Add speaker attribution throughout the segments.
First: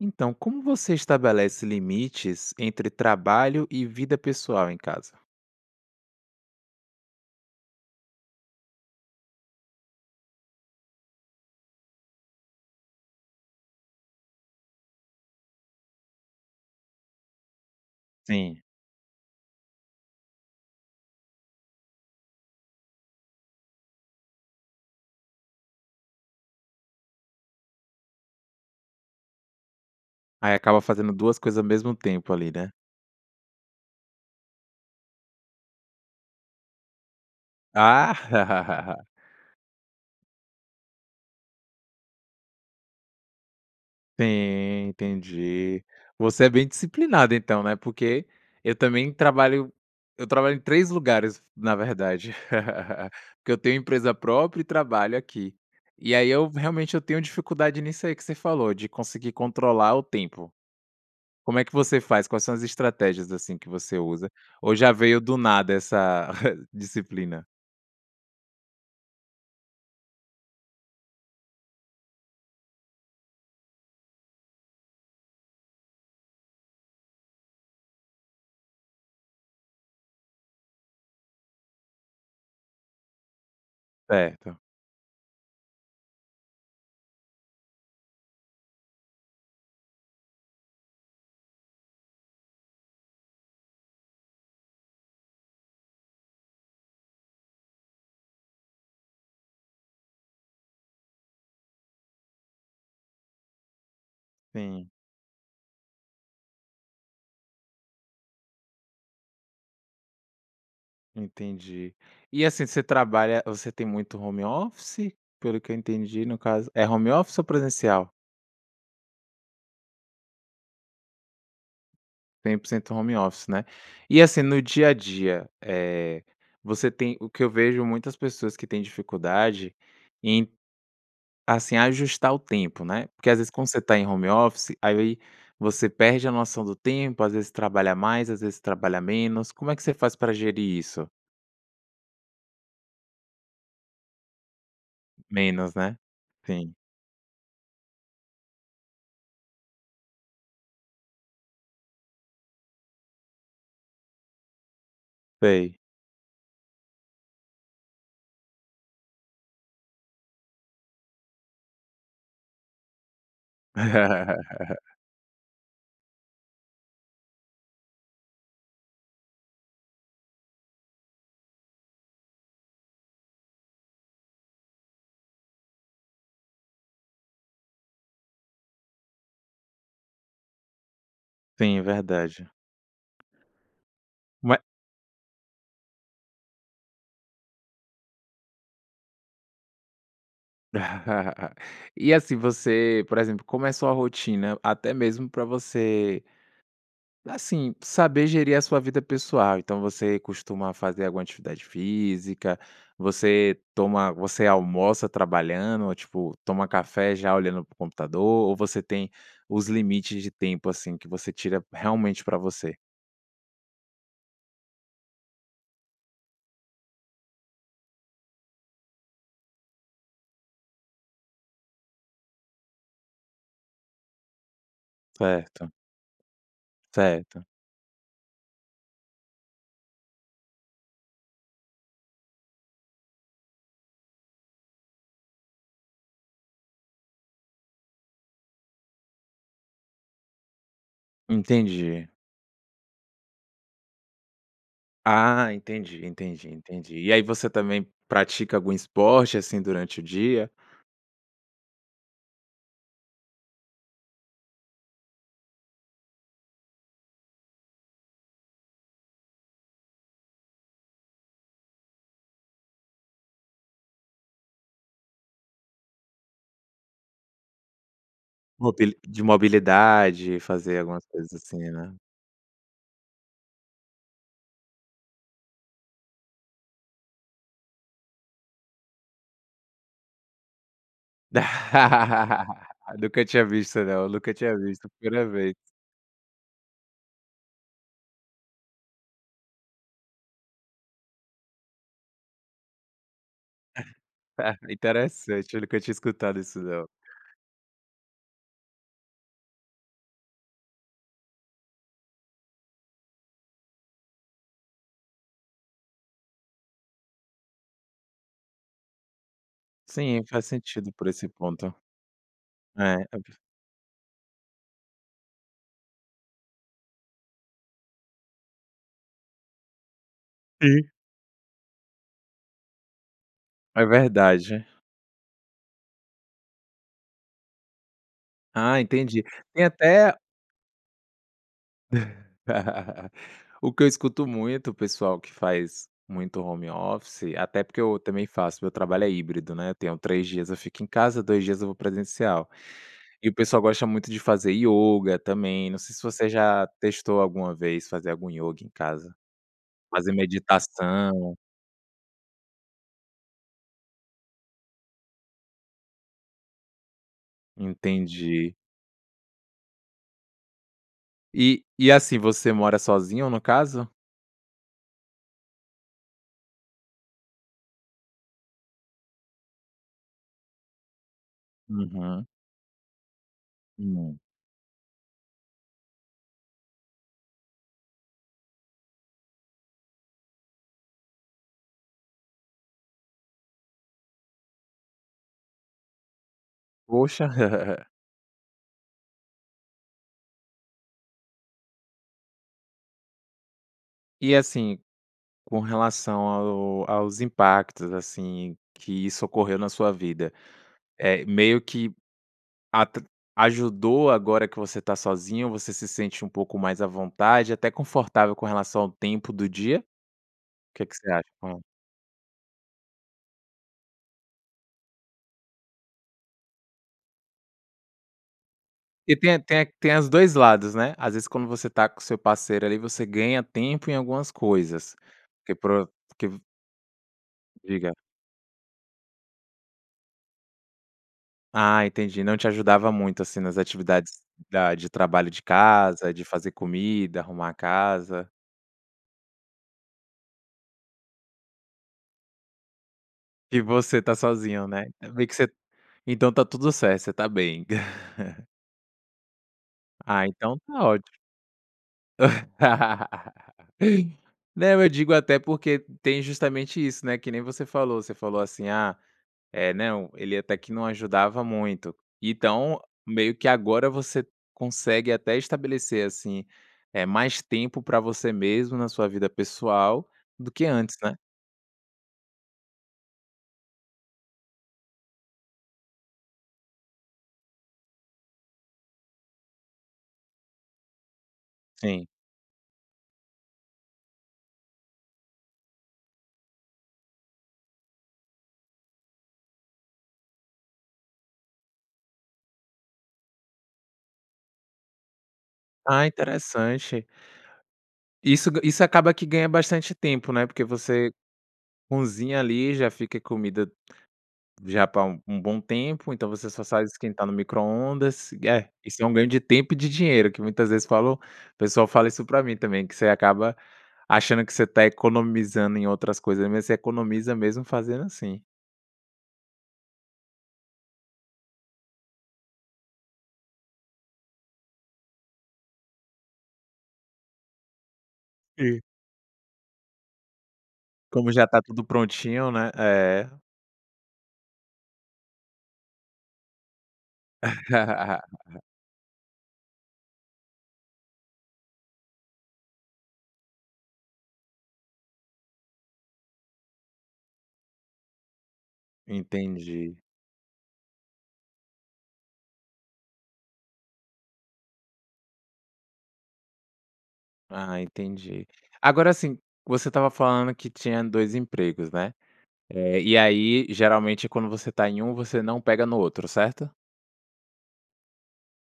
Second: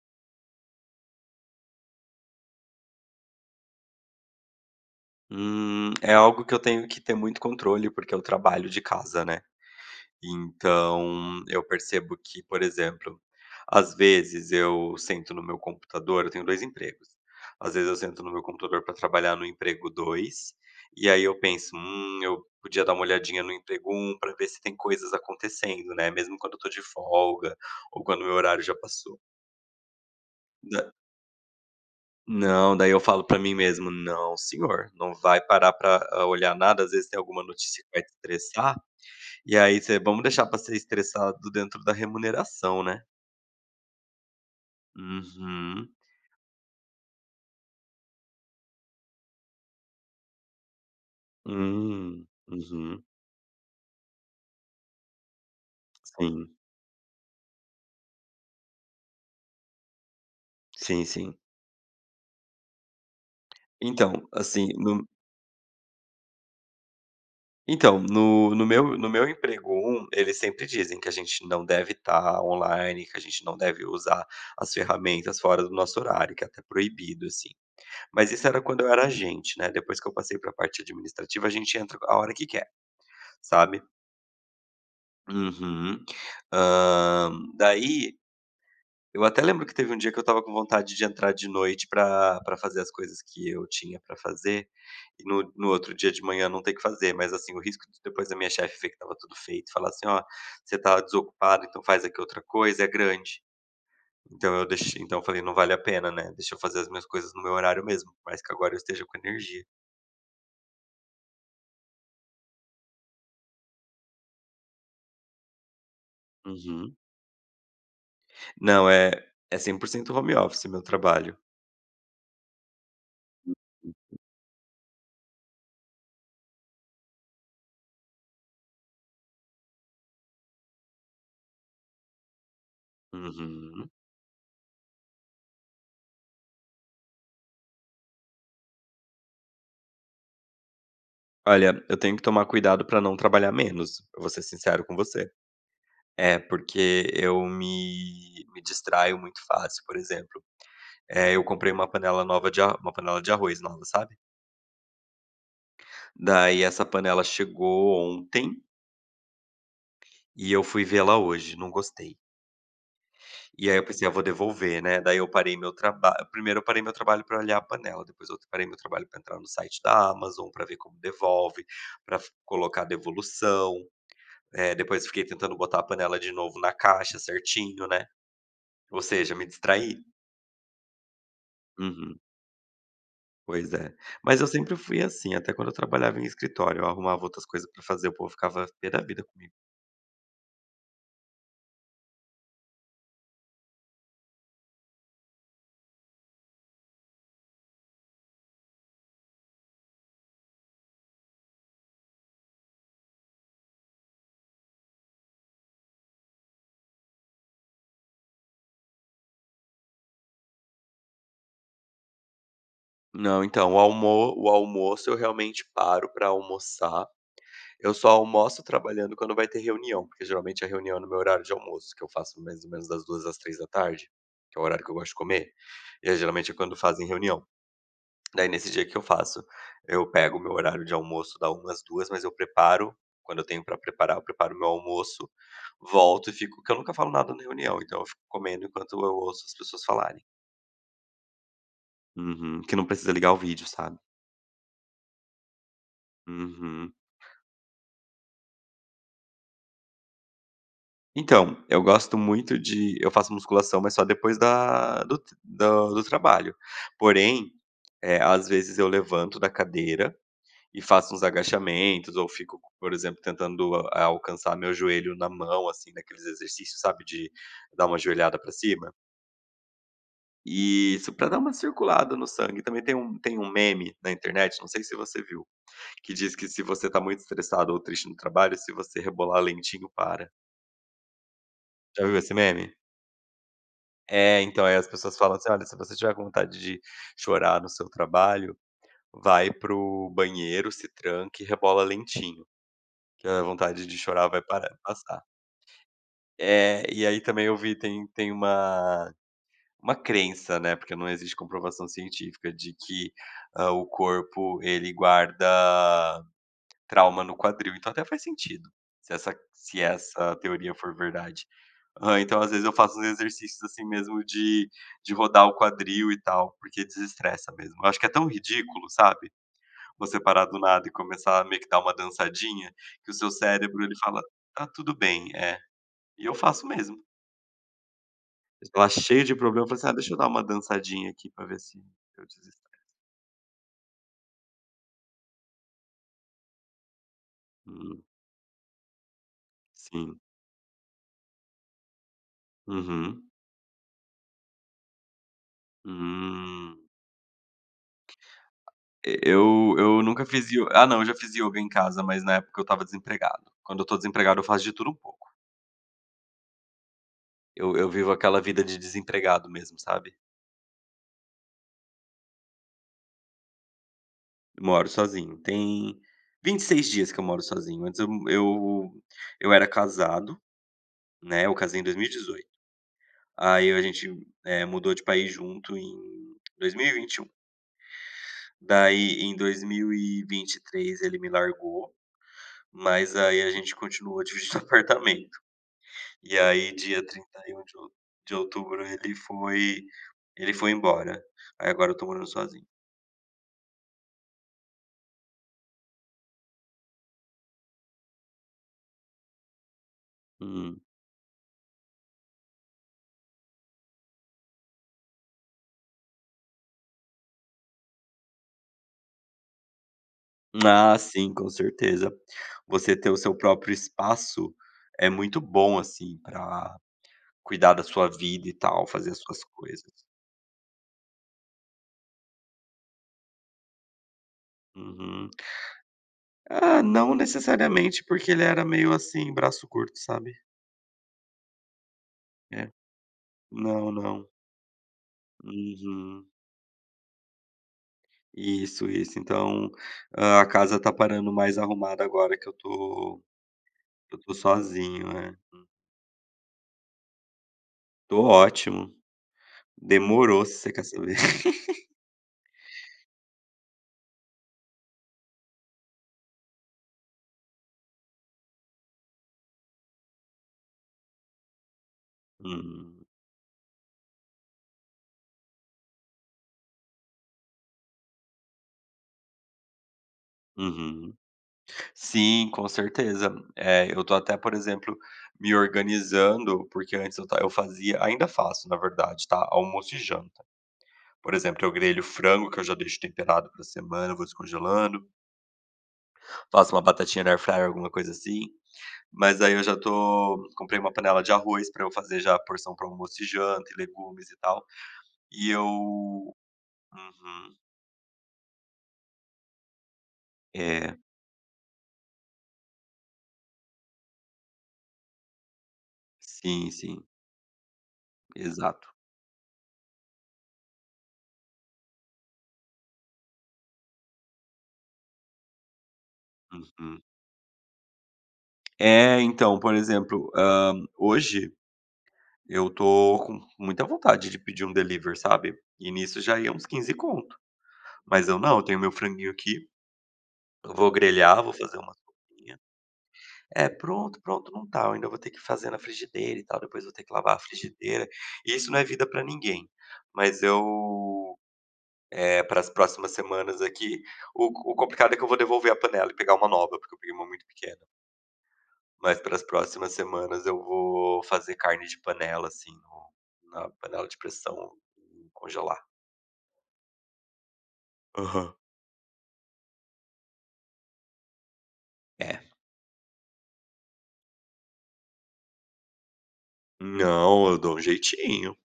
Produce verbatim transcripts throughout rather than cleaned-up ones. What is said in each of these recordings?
Speaker 1: Então, como você estabelece limites entre trabalho e vida pessoal em casa?
Speaker 2: Hum. É algo que eu tenho que ter muito controle, porque eu trabalho de casa, né. Então eu percebo que, por exemplo, às vezes, eu sento no meu computador eu tenho dois empregos, às vezes eu sento no meu
Speaker 1: Sim.
Speaker 2: computador para trabalhar no emprego dois e aí eu penso: "Hum, eu podia dar uma olhadinha no emprego um para ver se tem coisas acontecendo", né, mesmo quando eu tô de folga ou quando meu horário já passou.
Speaker 1: Aí, acaba
Speaker 2: Da
Speaker 1: fazendo duas coisas ao mesmo tempo ali, né?
Speaker 2: Não, daí eu falo para mim mesmo: "Não senhor, não vai parar pra olhar nada". Às vezes, tem alguma notícia que vai te estressar,
Speaker 1: Ah.
Speaker 2: e aí você vamos deixar pra ser estressado dentro da remuneração, né?
Speaker 1: Sim, entendi.
Speaker 2: Uhum.
Speaker 1: Você é bem disciplinado então, né. Porque eu também trabalho eu trabalho em três lugares na
Speaker 2: Hum.
Speaker 1: verdade,
Speaker 2: Uhum.
Speaker 1: porque eu tenho empresa própria e trabalho aqui. E aí, eu
Speaker 2: Sim.
Speaker 1: realmente eu tenho dificuldade nisso aí que você falou de conseguir controlar o tempo.
Speaker 2: Sim, sim.
Speaker 1: Como é que você faz? Quais são as estratégias assim que você
Speaker 2: Então,
Speaker 1: usa
Speaker 2: assim,
Speaker 1: ou já
Speaker 2: no
Speaker 1: veio do nada essa disciplina?
Speaker 2: Então, no no meu no meu emprego um, eles sempre dizem que a gente não deve tá online, que a gente não deve usar as ferramentas fora do nosso horário, que é até proibido, assim. Mas isso era quando eu era agente, né? Depois que eu passei pra parte administrativa, a gente entra qu a hora que quer, sabe?
Speaker 1: Certo.
Speaker 2: Uhum. Hã, daí eu até lembro que teve um dia que eu estava com vontade de entrar de noite pra pra fazer as coisas que eu tinha pra fazer, e no no outro dia de manhã não ter que fazer. Mas, assim, o risco de depois a minha chefe ver que estava tudo feito e falar assim: "Ó, você tá desocupado então, faz aqui outra coisa". É grande. Então eu
Speaker 1: Sim.
Speaker 2: deix então eu falei: "Não vale a pena, né. Deixa eu fazer as minhas coisas no meu horário mesmo", por mais que agora eu esteja com energia.
Speaker 1: Entendi. E assim, você trabalha você tem muito home office? Pelo que eu entendi, no caso é
Speaker 2: Uhum.
Speaker 1: home office ou presencial?
Speaker 2: Não é é 100 por cento home office? meu trabalho.
Speaker 1: 100 por cento home office né?
Speaker 2: [unintelligible]
Speaker 1: E assim no dia a dia, eh, você tem o que eu vejo muitas pessoas que têm dificuldade em, assim, ajustar o tempo, né. Porque, às vezes quando você
Speaker 2: Uhum.
Speaker 1: tá em home office? aí, você perde a noção do tempo, às vezes trabalha mais, às vezes trabalha menos, como é que você faz pra gerir isso?
Speaker 2: Olha, eu tenho que tomar cuidado pra não trabalhar menos, eu vou ser sincero com você.
Speaker 1: Menos né?
Speaker 2: É,
Speaker 1: Sim.
Speaker 2: porque eu me me distraio muito fácil. Por exemplo, eh, eu comprei uma panela nova de a uma panela nova de arroz nova, sabe.
Speaker 1: Sei.
Speaker 2: Daí essa panela chegou ontem e eu fui ver ela hoje. Não gostei. E aí eu pensei: "Ah, vou devolver, né?". Daí eu parei meu traba primeiro eu parei meu trabalho pra olhar a panela, depois outro eu parei meu trabalho pra entrar no site da Amazon pra ver como devolve, pra fi colocar a devolução. Eh, depois fiquei tentando botar a panela de novo na caixa, certinho, né. Ou seja, me distraí.
Speaker 1: Sim, é
Speaker 2: Uhum.
Speaker 1: verdade.
Speaker 2: Pois é, mas eu
Speaker 1: Ma
Speaker 2: sempre fui assim, até quando eu trabalhava em escritório. Eu arrumava outras coisa pra fazer, o povo ficava p da vida comigo.
Speaker 1: E assim, você por exemplo, como é a sua rotina? Até mesmo pra você assim, saber gerir a sua vida pessoal, então você costuma fazer alguma atividade física? Você toma você almoça trabalhando, ou, tipo, toma café já olhando para o computador, ou você tem os limites de tempo, assim, que você tira, realmente, pra você?
Speaker 2: Não, então o almo o almoço eu, realmente, paro pra almoçar. Eu só almoço trabalhando quando vai ter reunião, porque geralmente a reunião é no meu horário de almoço, que eu faço mais ou menos das duas às três da tarde, que é o horário que eu gosto de comer.
Speaker 1: Certo.
Speaker 2: E aí, geralmente, é quando fazem
Speaker 1: Certo.
Speaker 2: reunião. Daí, nesse dia o que eu faço? Eu pego o meu horário de almoço, da uma às duas, mas eu preparo quando eu tenho pra preparar, eu preparo o meu almoço, volto e fico porque eu nunca falo nada na reunião, então eu fico comendo enquanto eu ouço as pessoas falarem.
Speaker 1: Entendi.
Speaker 2: Uhum. Que não precisa ligar o vídeo, sabe?
Speaker 1: Ah, entendi, entendi,
Speaker 2: Uhum.
Speaker 1: entendi. E aí, você também pratica algum esporte assim durante o dia?
Speaker 2: Então, eu gosto muito de eu faço musculação, mas só depois da do tr do do trabalho. Porém, eh, às vezes eu levanto da cadeira e faço uns agachamentos ou fico co por exemplo, tentando, eh, alcançar meu joelho na mão assim naqueles exercícios, sabe, de dar uma joelhada pra cima?
Speaker 1: Mobili de mobilidade, fazer algumas
Speaker 2: Isso, pra
Speaker 1: coisas
Speaker 2: dar uma
Speaker 1: assim, né?
Speaker 2: circulada no sangue. E também tem um tem um meme na internet, não sei se você viu, que diz que se você está muito estressado ou triste no trabalho, se você rebolar lentinho, para. Já viu esse meme?
Speaker 1: Nunca tinha visto não. Nunca
Speaker 2: É,
Speaker 1: tinha
Speaker 2: então, aí as
Speaker 1: visto.
Speaker 2: pessoas
Speaker 1: primeira
Speaker 2: falam assim:
Speaker 1: vez.
Speaker 2: “Olha, se você tiver com vontade de chorar no seu trabalho, vai para o banheiro, se tranque e rebola lentinho, que a vontade de chorar vai parar passar”.
Speaker 1: Interessante, eu nunca tinha escutado isso
Speaker 2: É,
Speaker 1: não.
Speaker 2: e aí também eu vi tem tem uma uma crença, né, porque não existe comprovação científica de que, hã, o corpo ele guarda trauma no quadril. Então até faz sentido se essa se
Speaker 1: Sim,
Speaker 2: essa
Speaker 1: faz
Speaker 2: teoria
Speaker 1: sentido
Speaker 2: for
Speaker 1: por esse
Speaker 2: verdade.
Speaker 1: ponto.
Speaker 2: Hã, então às vezes eu
Speaker 1: É,
Speaker 2: faço uns
Speaker 1: amplif
Speaker 2: exercícios assim mesmo de de rodar o quadril e tal, porque desestressa mesmo. Eu acho que é tão ridículo, sabe, você parar do nada
Speaker 1: Sim.
Speaker 2: e começar meio que a dar uma dançadinha, que o seu cérebro
Speaker 1: É
Speaker 2: ele fala:
Speaker 1: verdade.
Speaker 2: “Tá tudo bem”. É. E eu faço mesmo. Eu
Speaker 1: Ah,
Speaker 2: tô lá
Speaker 1: entendi.
Speaker 2: cheio de
Speaker 1: Tem
Speaker 2: problema, eu falei assim: "Ah,
Speaker 1: até
Speaker 2: deixa
Speaker 1: a
Speaker 2: eu dar uma dançadinha aqui pra ver se se eu desestresso".
Speaker 1: O que eu escuto muito, o pessoal que faz muito home office, até porque eu também faço, meu trabalho é híbrido, né, eu tenho
Speaker 2: Sim.
Speaker 1: três dias eu fico em casa, dois dias eu vou presencial.
Speaker 2: Uhum.
Speaker 1: E o pessoal gosta muito de fazer ioga também, não sei se você já
Speaker 2: Hum.
Speaker 1: testou alguma vez fazer algum ioga em casa.
Speaker 2: E eu eu
Speaker 1: Fazer
Speaker 2: nunca fiz io ah não, eu já fiz
Speaker 1: meditação.
Speaker 2: ioga em casa, mas na época, eu estava desempregado. Quando eu tô desempregado eu faço de tudo um pouco. Eu eu vivo aquela
Speaker 1: Entendi.
Speaker 2: vida de desempregado mesmo, sabe.
Speaker 1: E e assim, você mora sozinho, no caso?
Speaker 2: Moro sozinho. Tem vinte e seis dias que eu moro sozinho. Antes eu m eu eu era casado, né, eu casei em dois mil e
Speaker 1: Uhum.
Speaker 2: dezoito. Aí a gente,
Speaker 1: Hum.
Speaker 2: eh, mudou de país junto em dois mil e vinte e um. Daí em dois mil e vinte e três, ele me largou, mas aí a gente continuou dividindo apartamento. E aí dia
Speaker 1: Poxa.
Speaker 2: trinta e um de ou de outubro ele foi ele foi embora. Aí agora eu tô morando sozinho.
Speaker 1: E assim, com relação ao aos impactos, assim, que isso ocorreu na sua vida,
Speaker 2: Hum.
Speaker 1: eh, meio que atr ajudou, agora que você está sozinho, você se sente um pouco mais à vontade, até confortável com relação ao tempo do dia? O que que
Speaker 2: Ah
Speaker 1: você acha?
Speaker 2: sim, com
Speaker 1: Hã.
Speaker 2: certeza. Você ter o seu próprio espaço, é muito bom, assim, pra cuidar da sua vida, e tal, fazer
Speaker 1: E
Speaker 2: as
Speaker 1: tem
Speaker 2: suas
Speaker 1: até tem
Speaker 2: coisas.
Speaker 1: a dois lados, né, às vezes quando você está com o seu parceiro, ali, você ganha tempo em algumas coisas,
Speaker 2: Uhum.
Speaker 1: porque para o que v
Speaker 2: Ah, não
Speaker 1: Diga.
Speaker 2: necessariamente, porque ele era meio, assim, braço curto, sabe?
Speaker 1: Ah, entendi. Não te
Speaker 2: É.
Speaker 1: ajudava muito, assim, nas
Speaker 2: Não,
Speaker 1: atividades
Speaker 2: não.
Speaker 1: da de trabalho de casa, de
Speaker 2: Uhum.
Speaker 1: fazer comida, arrumar a casa.
Speaker 2: Isso, isso. Então, hã, a casa está parando mais arrumada agora que eu tô
Speaker 1: E você tá
Speaker 2: que eu tô
Speaker 1: sozinho, né.
Speaker 2: sozinho.
Speaker 1: Eu vi
Speaker 2: É.
Speaker 1: que voc então tá tudo certo, você tá bem.
Speaker 2: Tô ótimo.
Speaker 1: Ah,
Speaker 2: Demorou, se
Speaker 1: então
Speaker 2: você
Speaker 1: está
Speaker 2: quer
Speaker 1: ótimo.
Speaker 2: saber.
Speaker 1: Não, eu digo até porque tem justamente isso, né, que nem você falou, você falou assim: "Ah, eh, não, ele até que não ajudava muito", então
Speaker 2: Uhum.
Speaker 1: meio que agora você consegue até estabelecer, assim, eh, mais tempo pra você mesmo na sua vida pessoal, do que antes,
Speaker 2: Uhum.
Speaker 1: né.
Speaker 2: Sim, com certeza. Eh, eu tô até, por exemplo, me organizando, porque antes eu ta eu fazia ainda faço, na verdade, tá, almoço e janta. Por exemplo, eu grelho
Speaker 1: Sim.
Speaker 2: frango, que eu já deixo temperado pra semana, eu vou descongelando. Faço uma batatinha na airfryer, alguma coisa assim. Mas aí eu já tô comprei uma panela de arroz para eu fazer já a porção para o almoço e janta e legumes e tal. E
Speaker 1: Ah,
Speaker 2: eu
Speaker 1: interessante.
Speaker 2: Uhum.
Speaker 1: Isso ga isso acaba que ganha bastante tempo, né. Porque
Speaker 2: É.
Speaker 1: você cozinha ali, já fica comida já pra um bom tempo. Então você só
Speaker 2: Sim,
Speaker 1: sabe
Speaker 2: sim.
Speaker 1: esquentar no micro-ondas. É,
Speaker 2: Exato.
Speaker 1: isso é um ganho de tempo e de dinheiro, que muitas vezes falam o pessoal fala isso pra mim também, que você acaba achando que você está economizando em outras coisas, mas você
Speaker 2: Uhum.
Speaker 1: economiza mesmo fazendo assim.
Speaker 2: É, então, por exemplo, hã, hoje eu tô com muita vontade de pedir um delivery, sabe. E nisso já ia uns quinze conto. Mas eu não, eu tenho
Speaker 1: Sim.
Speaker 2: o meu franguinho aqui. Eu vou
Speaker 1: Como
Speaker 2: grelhar,
Speaker 1: já
Speaker 2: eu vou
Speaker 1: está
Speaker 2: fazer
Speaker 1: tudo
Speaker 2: uma
Speaker 1: prontinho,
Speaker 2: sopinha.
Speaker 1: né. É.
Speaker 2: É, pronto, pronto não tá. Eu ainda vou ter que fazer na frigideira e tal. Depois eu vou ter que lavar a frigideira. E isso não é vida pra ninguém. Mas eu, eh, para as próximas semanas aqui o o complicado é que eu vou devolver a panela e pegar uma nova, porque eu peguei uma muito pequena. Mas para as próximas
Speaker 1: Entendi.
Speaker 2: semanas eu vou fazer carne de panela sim no na panela de pressão e congelar.
Speaker 1: Ah, entendi.
Speaker 2: Aham.
Speaker 1: Agora, assim, você estava falando que tinha dois empregos, né.
Speaker 2: É.
Speaker 1: Eh, e aí geralmente quando você está em um, você não pega no outro certo?
Speaker 2: Não, eu dou um jeitinho.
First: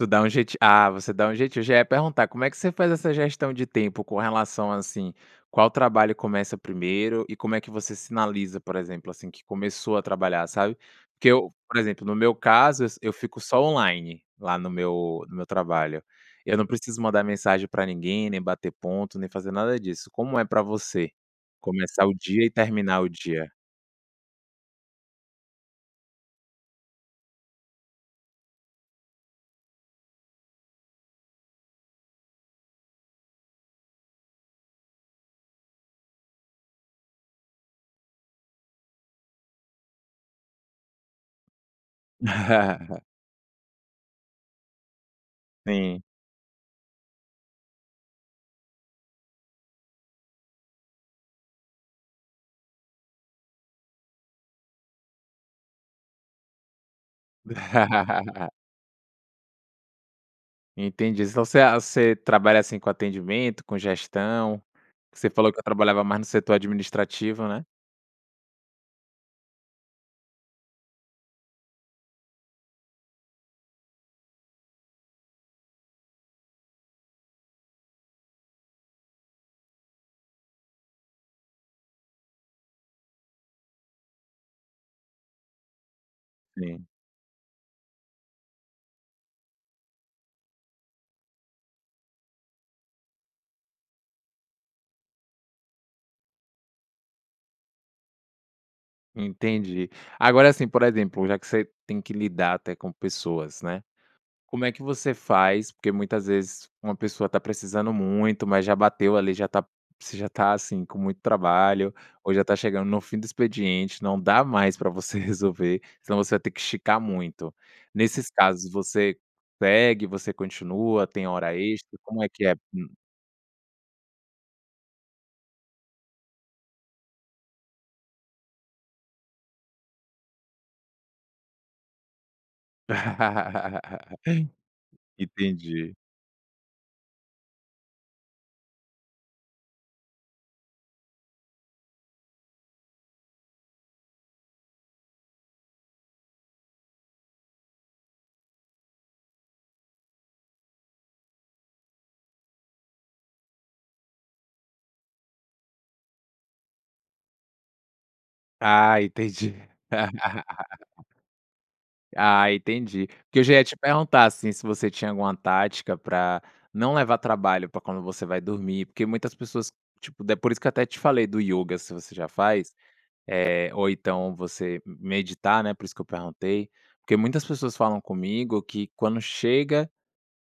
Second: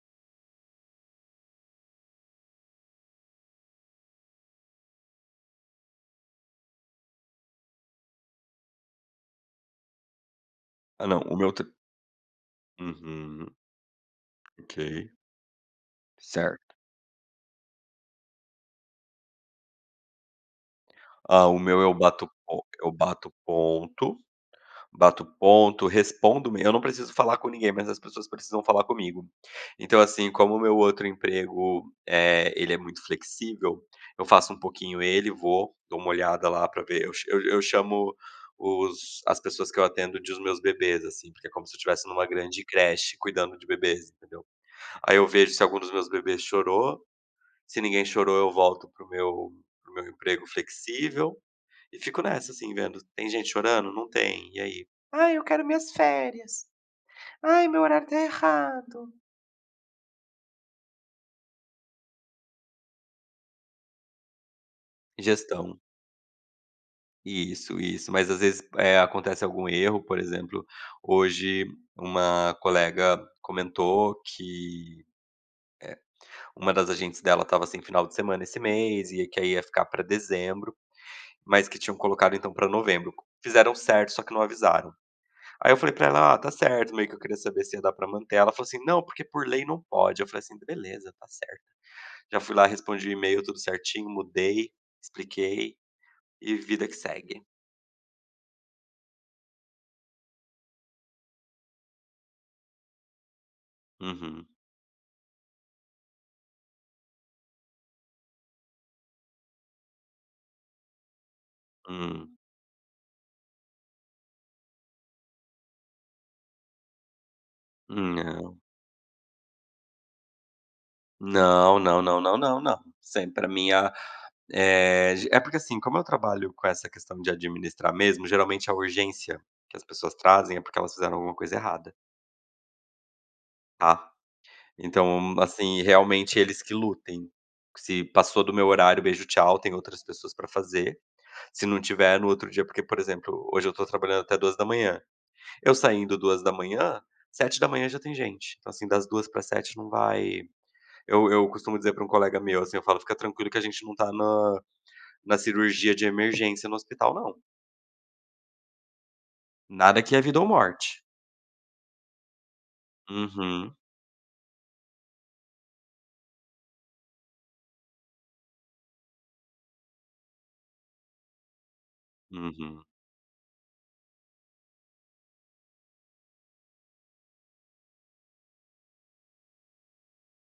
Speaker 1: Tu dá um jeitinho ah, você dá um jeitinho. Já ia perguntar, como é que você faz essa gestão de tempo, com relação, assim, qual trabalho começa primeiro? E como é que você sinaliza, por exemplo, assim, que começou a trabalhar, sabe?
Speaker 2: Ah, não,
Speaker 1: Porque
Speaker 2: o
Speaker 1: eu
Speaker 2: meu tra
Speaker 1: por exemplo, no meu caso eu s eu fico
Speaker 2: Uhum.
Speaker 1: só online, lá no
Speaker 2: Ok.
Speaker 1: meu no meu trabalho. Eu
Speaker 2: Certo.
Speaker 1: não preciso mandar mensagem pra ninguém, nem bater ponto, nem fazer nada disso. Como é pra você,
Speaker 2: Ah, o meu eu
Speaker 1: começar o
Speaker 2: bato
Speaker 1: dia e
Speaker 2: po eu
Speaker 1: terminar o
Speaker 2: bato
Speaker 1: dia?
Speaker 2: ponto, bato ponto, respondo em eu não preciso falar com ninguém, mas as pessoas precisam falar comigo. Então, assim, como o meu outro emprego, eh, ele é muito flexível, eu faço um pouquinho ele e vou, dou uma olhada lá pra ver eu cha eu eu chamo os as pessoas que eu atendo de os meus bebês, assim, porque é como se eu tivesse numa grande creche, cuidando de bebês, entendeu. Aí, eu vejo se algum dos
Speaker 1: Sim.
Speaker 2: meus bebês chorou, se ninguém chorou eu volto para o meu para o meu emprego flexível. E fico nessa, assim vendo: "Tem gente chorando? Não tem. E aí?" "Ai, eu quero minhas férias. Ai, meu horário está errado".
Speaker 1: Entendi. Então, você a você trabalha, assim, com atendimento, com gestão. Você falou que eu
Speaker 2: Gestão.
Speaker 1: trabalhava mais no setor administrativo, né?
Speaker 2: Isso, isso. Mas, às vezes, eh, acontece algum erro, por exemplo, hoje uma colega comentou que, eh, uma das agentes dela estava sem final de semana esse mês e que aí ia ficar para dezembro, mas que tinham colocado, então, para novembro. Fizeram certo, só que não avisaram. Aí, eu falei para ela: "Ah, tá
Speaker 1: Sim.
Speaker 2: certo. Meio que eu queria saber se ia dar pra manter ela." Ela falou assim: "Não, porque por lei não pode" Eu falei, assim: "Beleza, tá certo." Já fui lá respondi o e-mail, tudo certinho, mudei, expliquei e vida que segue.
Speaker 1: Entendi. Agora, assim, por exemplo, já que você tem que lidar até com pessoas, né?
Speaker 2: Uhum.
Speaker 1: Como é que você faz? Porque muitas vezes, uma pessoa tá precisando muito, mas já bateu ali já tá você já tá assim com muito trabalho, ou
Speaker 2: Hum.
Speaker 1: já tá chegando no fim do expediente, não dá mais para você resolver, se não você vai ter que esticar muito.
Speaker 2: hum,
Speaker 1: Nesses
Speaker 2: não.
Speaker 1: casos você segue, você continua, tem hora
Speaker 2: Não,
Speaker 1: extra,
Speaker 2: não, não,
Speaker 1: como é
Speaker 2: não,
Speaker 1: que é?
Speaker 2: não,
Speaker 1: Hum.
Speaker 2: sempre a minha eh, porque, assim, como eu trabalho com essa questão de administrar mesmo, geralmente, é urgência que as pessoas trazem é porque elas fizeram alguma coisa errada. Tá. Então, assim,
Speaker 1: Entendi.
Speaker 2: realmente eles que lutem, se passou do meu horário "beijo, tchau" tem outras pessoas para fazer. Se não tiver no outro dia, porque, por exemplo, hoje eu estou trabalhando até duas da manhã. Eu saindo duas da manhã, sete da manhã já tem gente. Então, assim, das duas para às sete não vai eu eu costumo dizer para um colega meu, assim, eu falo: "Fica tranquilo que a gente não tá na na cirurgia de emergência no hospital não."
Speaker 1: Ah, entendi.
Speaker 2: Nada que é vida ou morte.
Speaker 1: Ah, entendi. Porque já ia
Speaker 2: Uhum.
Speaker 1: te perguntar, assim, se você tinha alguma tática pra não levar trabalho pra quando você vai dormir, porque muitas pessoas, tipo, é por isso que eu até te falei do ioga, se você já faz,
Speaker 2: Uhum.
Speaker 1: eh, ou então você meditar, né, por isso que eu perguntei, porque muitas pessoas falam comigo que quando chega,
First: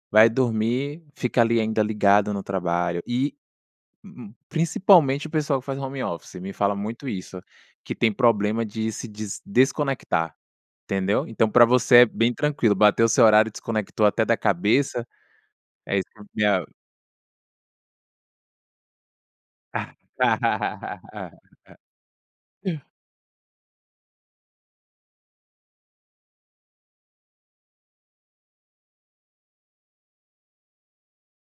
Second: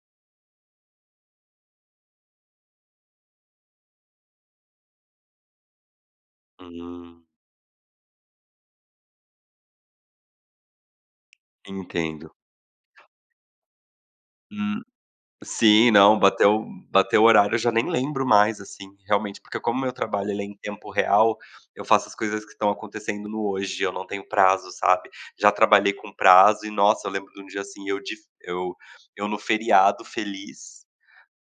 Speaker 1: vai dormir, fica ali, ainda ligado no trabalho, e uhum, principalmente, o pessoal que faz home office me fala muito
Speaker 2: Hum.
Speaker 1: isso, que tem problema de se dis desconectar, entendeu. Então, pra você é bem
Speaker 2: Entendo.
Speaker 1: tranquilo. Bateu seu horário e desconectou até da
Speaker 2: Hum,
Speaker 1: cabeça
Speaker 2: sim,
Speaker 1: é
Speaker 2: não, bateu
Speaker 1: essencial?
Speaker 2: bateu o horário, eu já nem lembro mais, assim, realmente, porque como o
Speaker 1: Ah.
Speaker 2: meu trabalho
Speaker 1: Hã.
Speaker 2: ele é em tempo
Speaker 1: Hã. Ah.
Speaker 2: real, eu faço as coisas que estão acontecendo no hoje e eu não tenho prazo, sabe. Já trabalhei com prazo e, nossa, eu lembro de um dia, assim, eu de eu eu no feriado feliz,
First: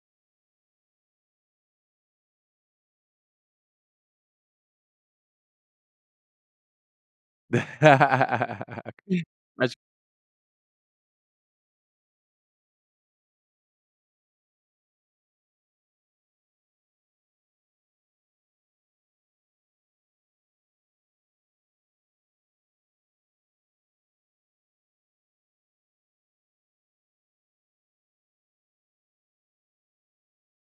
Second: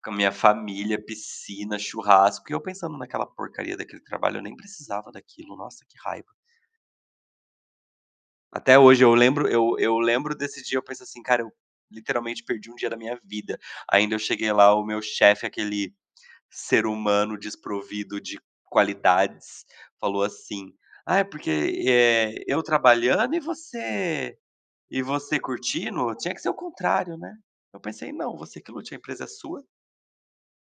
Speaker 2: com a minha família, piscina, churrasco e eu pensando naquela porcaria daquele trabalho eu nem precisava daquilo, nossa, que raiva. Até hoje eu lembro
Speaker 1: Acho
Speaker 2: eu eu lembro desse dia, eu penso assim: "Cara, eu literalmente perdi um dia na minha vida". Ainda eu cheguei lá, o meu chefe, aquele ser humano desprovido de qualidades, falou assim: "Ai, porque, eh, eu trabalhando e você e você curtindo. Tinha que ser ao contrário, né". Eu pensei: "Não, você que lute, a empresa é sua".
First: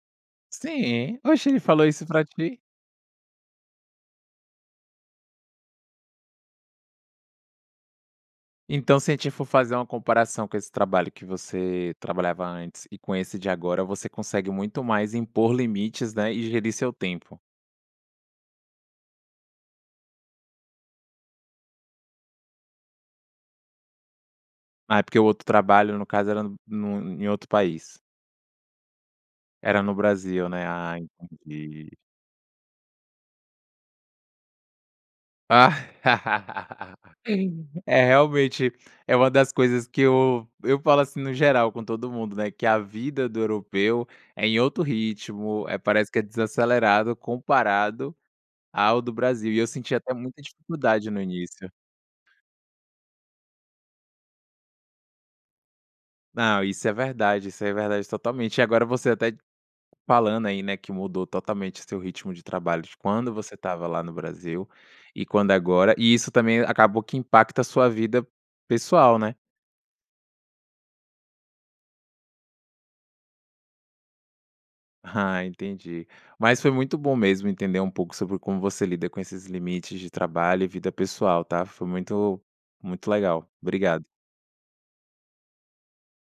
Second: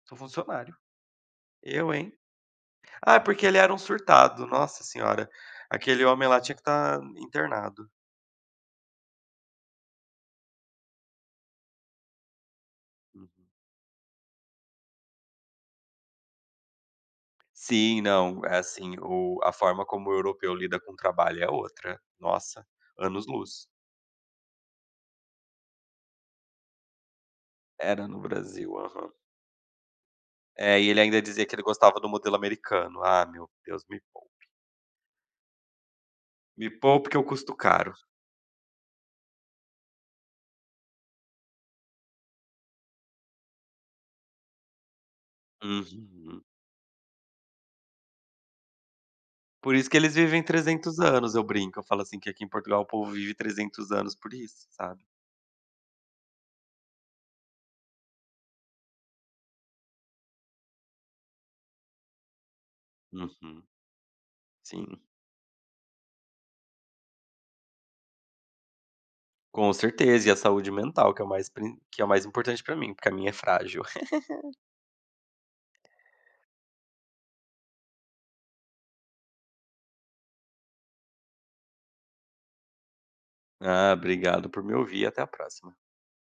Speaker 2: "sou funcionário.
Speaker 1: Sim. Oxe, ele falou
Speaker 2: Eu,
Speaker 1: isso
Speaker 2: hein".
Speaker 1: pra ti?
Speaker 2: Ah, porque ele era um surtado, nossa senhora, aquele homem lá tinha que tá internado.
Speaker 1: Então se a gente for fazer uma comparação com esse trabalho que você trabalhava antes e com
Speaker 2: [unintelligible]
Speaker 1: esse de agora, você consegue muito mais impor limites, né, e gerir seu tempo.
Speaker 2: Sim. Não, é assim, o a forma como o europeu lida com o trabalho é outra. Nossa, anos-luz.
Speaker 1: Ah, é porque o outro trabalho, no caso, era no em outro país.
Speaker 2: Era no Brasil, aham.
Speaker 1: Era no Brasil, né.
Speaker 2: É, e
Speaker 1: Ah,
Speaker 2: ele ainda dizia que ele
Speaker 1: entendi.
Speaker 2: gostava do modelo americano. Ah meu Deus, me poupe. Me poupe que eu custo caro.
Speaker 1: É, realmente, é uma das coisas que eu eu falo assim, no geral, com todo mundo, né, "Que a vida do europeu é em outro ritmo, eh, parece que é
Speaker 2: Uhum.
Speaker 1: desacelerado comparado ao do Brasil", e eu
Speaker 2: Por isso
Speaker 1: senti
Speaker 2: que
Speaker 1: até
Speaker 2: eles
Speaker 1: muita
Speaker 2: vivem trezentos
Speaker 1: dificuldade no
Speaker 2: anos, eu
Speaker 1: início.
Speaker 2: brinco, eu falo assim: "Que aqui em Portugal, o povo vive trezentos anos por isso, sabe".
Speaker 1: Não, isso é verdade, isso é verdade totalmente. E agora você até falando, aí, né, que mudou totalmente o seu ritmo de trabalho, de quando você
Speaker 2: Uhum.
Speaker 1: estava lá no Brasil,
Speaker 2: Sim.
Speaker 1: e quando agora, e isso também acabou que impacta a sua vida pessoal, né.
Speaker 2: Com certeza. E a saúde mental, que é o mais prin que é o mais importante para mim, porque a minha é frágil.
Speaker 1: Ah, entendi. Mas foi muito bom mesmo entender um pouco sobre como você lida com esses limites de trabalho e vida pessoal, tá. Foi muito muito legal,
Speaker 2: Ah,
Speaker 1: obrigado.
Speaker 2: obrigado por me ouvir e até a próxima.